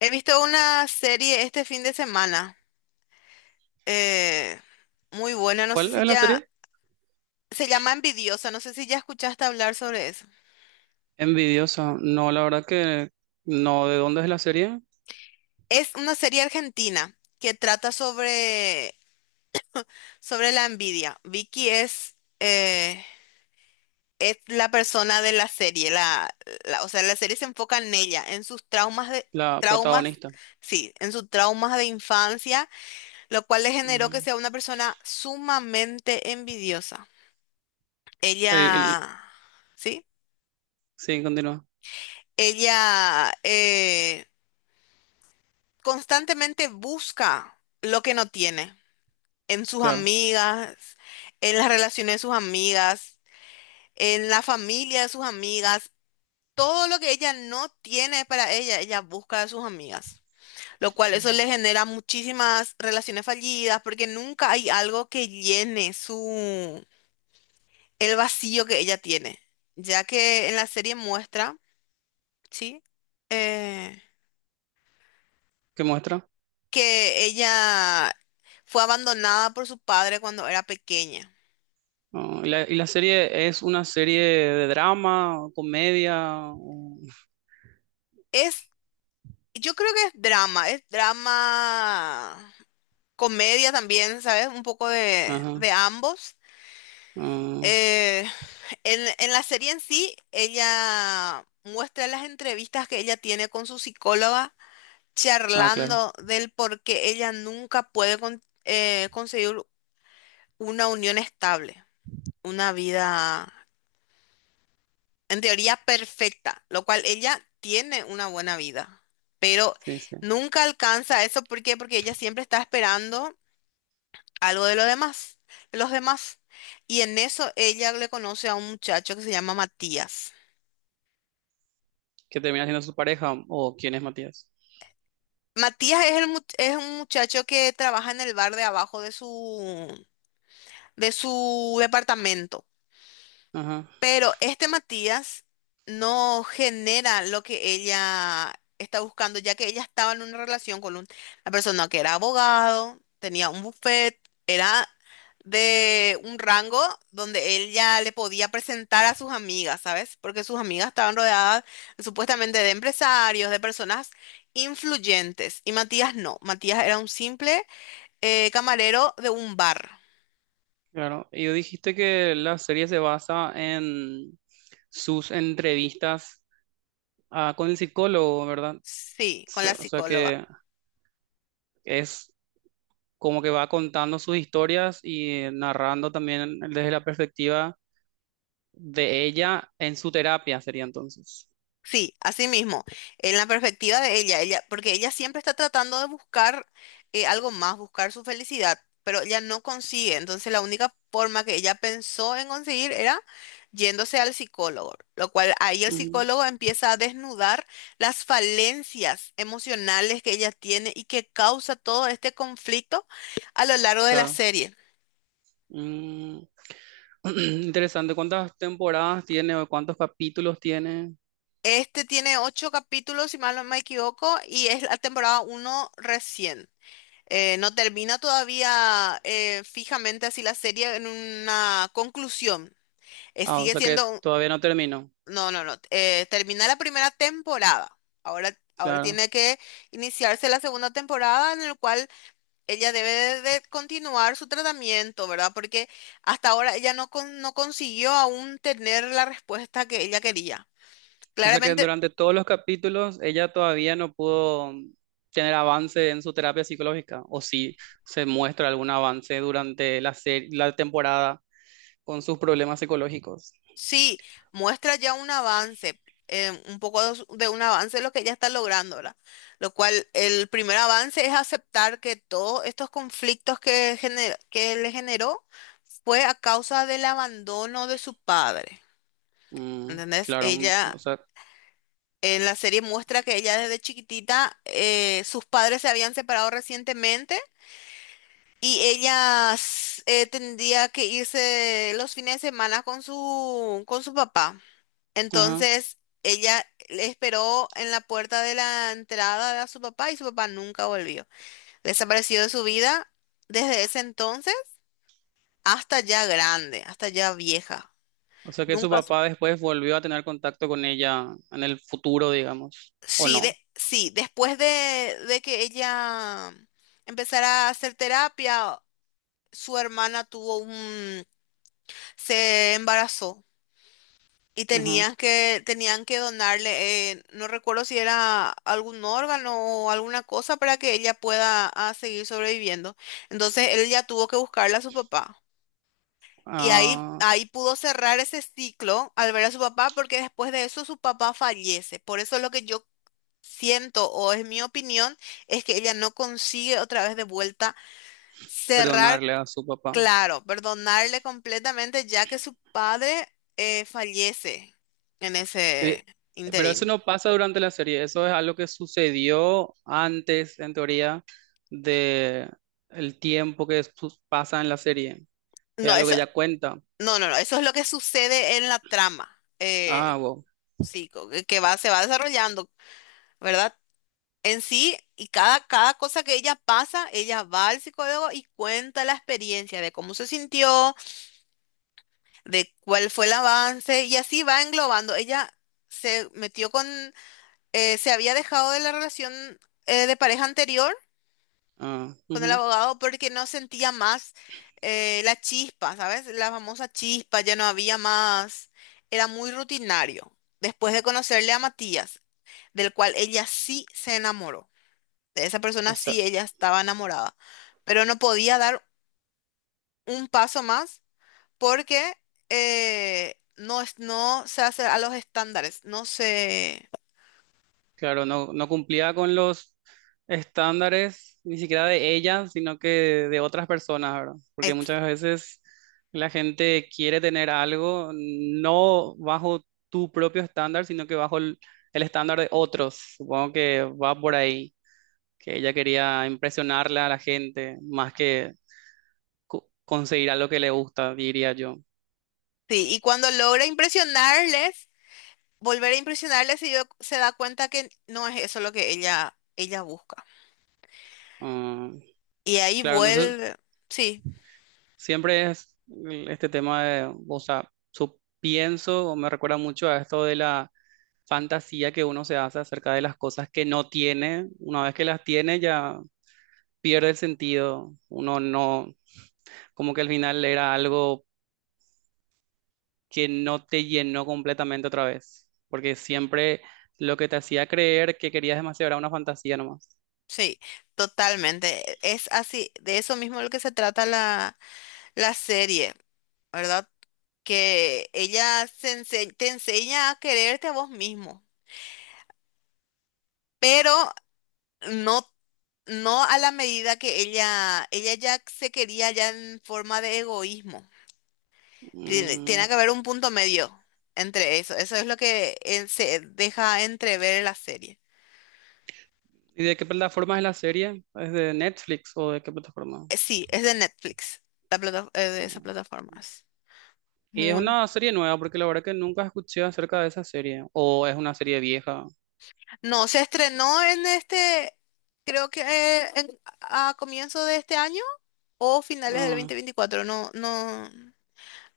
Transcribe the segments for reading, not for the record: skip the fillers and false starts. He visto una serie este fin de semana, eh, muy buena, no sé ¿Cuál si es la ya, serie? se llama Envidiosa, no sé si ya escuchaste hablar sobre eso. Envidiosa. No, la verdad que no. ¿De dónde es la serie? Es una serie argentina que trata sobre la envidia. Vicky es la persona de la serie, o sea, la serie se enfoca en ella, en sus traumas de, La traumas, protagonista. sí, en sus traumas de infancia, lo cual le generó que Mm. sea una persona sumamente envidiosa. El- el- Ella... ¿Sí? sí, continúa. Ella constantemente busca lo que no tiene en sus Claro. amigas, en las relaciones de sus amigas, en la familia de sus amigas. Todo lo que ella no tiene para ella, ella busca de sus amigas. Lo cual eso le genera muchísimas relaciones fallidas porque nunca hay algo que llene su el vacío que ella tiene. Ya que en la serie muestra, ¿sí? Eh, ¿Qué muestra? que ella fue abandonada por su padre cuando era pequeña. Ah, ¿y la serie es una serie de drama, comedia? O... Es, yo creo que es drama, comedia también, ¿sabes? Un poco Ajá. de ambos. Ah, Eh, en la serie en sí, ella muestra las entrevistas que ella tiene con su psicóloga, ah, claro. charlando del por qué ella nunca puede conseguir una unión estable, una vida en teoría perfecta, lo cual ella tiene una buena vida, pero Sí, sí. nunca alcanza eso. ¿Por qué? Porque ella siempre está esperando algo de los demás, de los demás. Y en eso ella le conoce a un muchacho que se llama Matías. ¿Que termina siendo su pareja? ¿O quién es Matías? Matías es, es un muchacho que trabaja en el bar de abajo de su departamento. Ajá. Pero este Matías no genera lo que ella está buscando, ya que ella estaba en una relación con una persona que era abogado, tenía un buffet, era de un rango donde él ya le podía presentar a sus amigas, ¿sabes? Porque sus amigas estaban rodeadas supuestamente de empresarios, de personas influyentes. Y Matías no, Matías era un simple camarero de un bar. Claro. Y dijiste que la serie se basa en sus entrevistas, ah, con el psicólogo, ¿verdad? O Sí, con la sea o sea psicóloga. que es como que va contando sus historias y narrando también desde la perspectiva de ella en su terapia, sería entonces. Sí, así mismo, en la perspectiva de ella, ella, porque ella siempre está tratando de buscar algo más, buscar su felicidad, pero ella no consigue. Entonces la única forma que ella pensó en conseguir era yéndose al psicólogo, lo cual ahí el Ujú, psicólogo empieza a desnudar las falencias emocionales que ella tiene y que causa todo este conflicto a lo largo de la claro. serie. Mm, Interesante. ¿Cuántas temporadas tiene o cuántos capítulos tiene? Este tiene ocho capítulos, si mal no me equivoco, y es la temporada uno recién. No termina todavía fijamente así la serie en una conclusión. Ah, o Sigue sea que siendo... todavía no terminó. No, no, no. Termina la primera temporada. Ahora Claro. tiene que iniciarse la segunda temporada en el cual ella debe de continuar su tratamiento, ¿verdad? Porque hasta ahora ella no consiguió aún tener la respuesta que ella quería. O sea que Claramente durante todos los capítulos ella todavía no pudo tener avance en su terapia psicológica. O si se muestra algún avance durante la temporada con sus problemas psicológicos. sí, muestra ya un avance, un poco de un avance de lo que ya está logrando, ¿verdad? Lo cual, el primer avance es aceptar que todos estos conflictos que le generó fue a causa del abandono de su padre. Mm, ¿Entendés? claro, un- Ella, o sea, en la serie muestra que ella desde chiquitita, sus padres se habían separado recientemente y ella tendría que irse los fines de semana con su papá. ajá. Entonces ella le esperó en la puerta de la entrada a su papá y su papá nunca volvió. Desapareció de su vida desde ese entonces hasta ya grande, hasta ya vieja. O sea que su Nunca. Papá después volvió a tener contacto con ella en el futuro, digamos, o Sí, no. sí, después de que ella empezara a hacer terapia, su hermana tuvo un... se embarazó. Y Ajá. tenías que, tenían que donarle, no recuerdo si era algún órgano o alguna cosa para que ella pueda seguir sobreviviendo. Entonces él ya tuvo que buscarle a su papá. Y ahí, Ah, ahí pudo cerrar ese ciclo al ver a su papá, porque después de eso su papá fallece. Por eso lo que yo siento, o es mi opinión, es que ella no consigue otra vez de vuelta cerrar. perdonarle a su papá. Claro, perdonarle completamente ya que su padre fallece en Eh, ese Pero eso interim. no pasa durante la serie, eso es algo que sucedió antes, en teoría, de el tiempo que su- pasa en la serie. Es No, algo que eso, ella cuenta. no, no, no, eso es lo que sucede en la trama, Ah, wow. sí, que va, se va desarrollando, ¿verdad? En sí, y cada, cada cosa que ella pasa, ella va al psicólogo y cuenta la experiencia de cómo se sintió, de cuál fue el avance, y así va englobando. Ella se metió con, se había dejado de la relación de pareja anterior Ah, con el ujú. abogado porque no sentía más la chispa, ¿sabes? La famosa chispa, ya no había más, era muy rutinario. Después de conocerle a Matías, del cual ella sí se enamoró, de esa O persona sea, sí ella estaba enamorada, pero no podía dar un paso más porque no se hace a los estándares, no se... claro, no, no cumplía con los estándares ni siquiera de ella, sino que de otras personas, ¿verdad? Porque ex- muchas veces la gente quiere tener algo no bajo tu propio estándar, sino que bajo el estándar de otros. Supongo que va por ahí, que ella quería impresionarle a la gente más que conseguir algo que le gusta, diría yo. Sí, y cuando logra impresionarles, volver a impresionarle si yo- se da cuenta que no es eso lo que ella busca. Ah, Y ahí claro, no sé, vuelve, sí, siempre es este tema de, o sea, su, pienso o me recuerda mucho a esto de la fantasía que uno se hace acerca de las cosas que no tiene. Una vez que las tiene ya pierde el sentido. Uno no, como que al final era algo que no te llenó completamente otra vez, porque siempre lo que te hacía creer que querías demasiado era una fantasía nomás. sí, totalmente. Es así, de eso mismo lo que se trata la, la serie, ¿verdad? Que ella te enseña a quererte a vos mismo, pero no, no a la medida que ella ya se quería ya en forma de egoísmo. Tiene, tiene Mm. que haber un punto medio entre eso. Eso es lo que se deja entrever en la serie. ¿Y de qué plataforma es la serie? ¿Es de Netflix o de qué plataforma? Sí, es de Netflix, de esas No. plataformas. Y es Muy. una serie nueva, porque la verdad que nunca escuché acerca de esa serie. O es una serie vieja. No, se estrenó en este, creo que a comienzo de este año o finales del Ah, 2024. No, no, no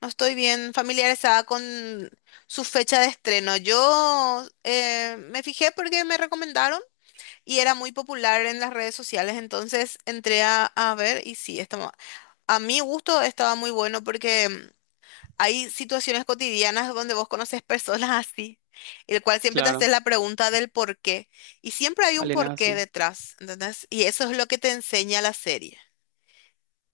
estoy bien familiarizada con su fecha de estreno. Yo me fijé porque me recomendaron. Y era muy popular en las redes sociales, entonces entré a ver y sí, estaba, a mi gusto estaba muy bueno porque mm, hay situaciones cotidianas donde vos conoces personas así, el cual siempre te haces claro, la pregunta del por qué. Y siempre hay un Alena, porqué detrás, ¿entendés? Y eso es lo que te enseña la serie.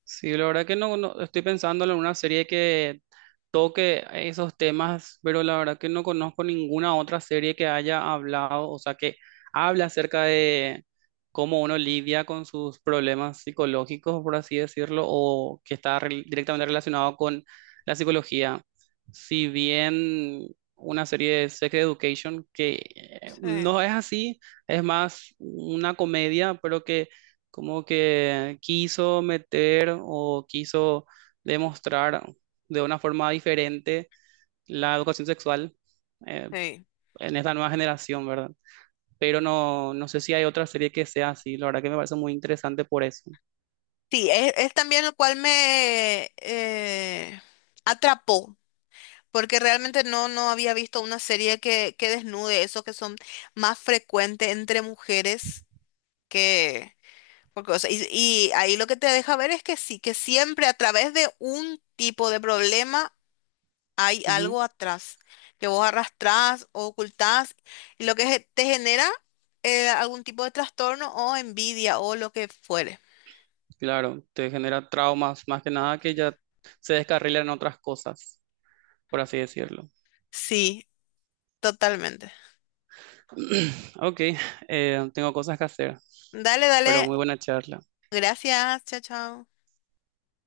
sí, la verdad que estoy pensando en una serie que toque esos temas, pero la verdad que no conozco ninguna otra serie que haya hablado, o sea, que habla acerca de cómo uno lidia con sus problemas psicológicos, por así decirlo, o que está directamente relacionado con la psicología. Si bien una serie de Sex Education que Sí, no es así, es más una comedia, pero que como que quiso meter o quiso demostrar de una forma diferente la educación sexual, eh, sí. en esta nueva generación, ¿verdad? Pero no, no sé si hay otra serie que sea así, la verdad que me parece muy interesante por eso. Sí, es también el cual me atrapó. Porque realmente no, no había visto una serie que desnude eso que son más frecuentes entre mujeres que... Porque, o sea, y ahí lo que te deja ver es que sí, que siempre a través de un tipo de problema hay Ujú. algo atrás, que vos arrastrás o ocultás, y lo que te genera algún tipo de trastorno o envidia o lo que fuere. Claro, te genera traumas, más que nada que ya se descarrilan en otras cosas, por así decirlo. Sí, totalmente. Ok, tengo cosas que hacer, Dale, pero dale. muy buena charla. Gracias. Chao, chao.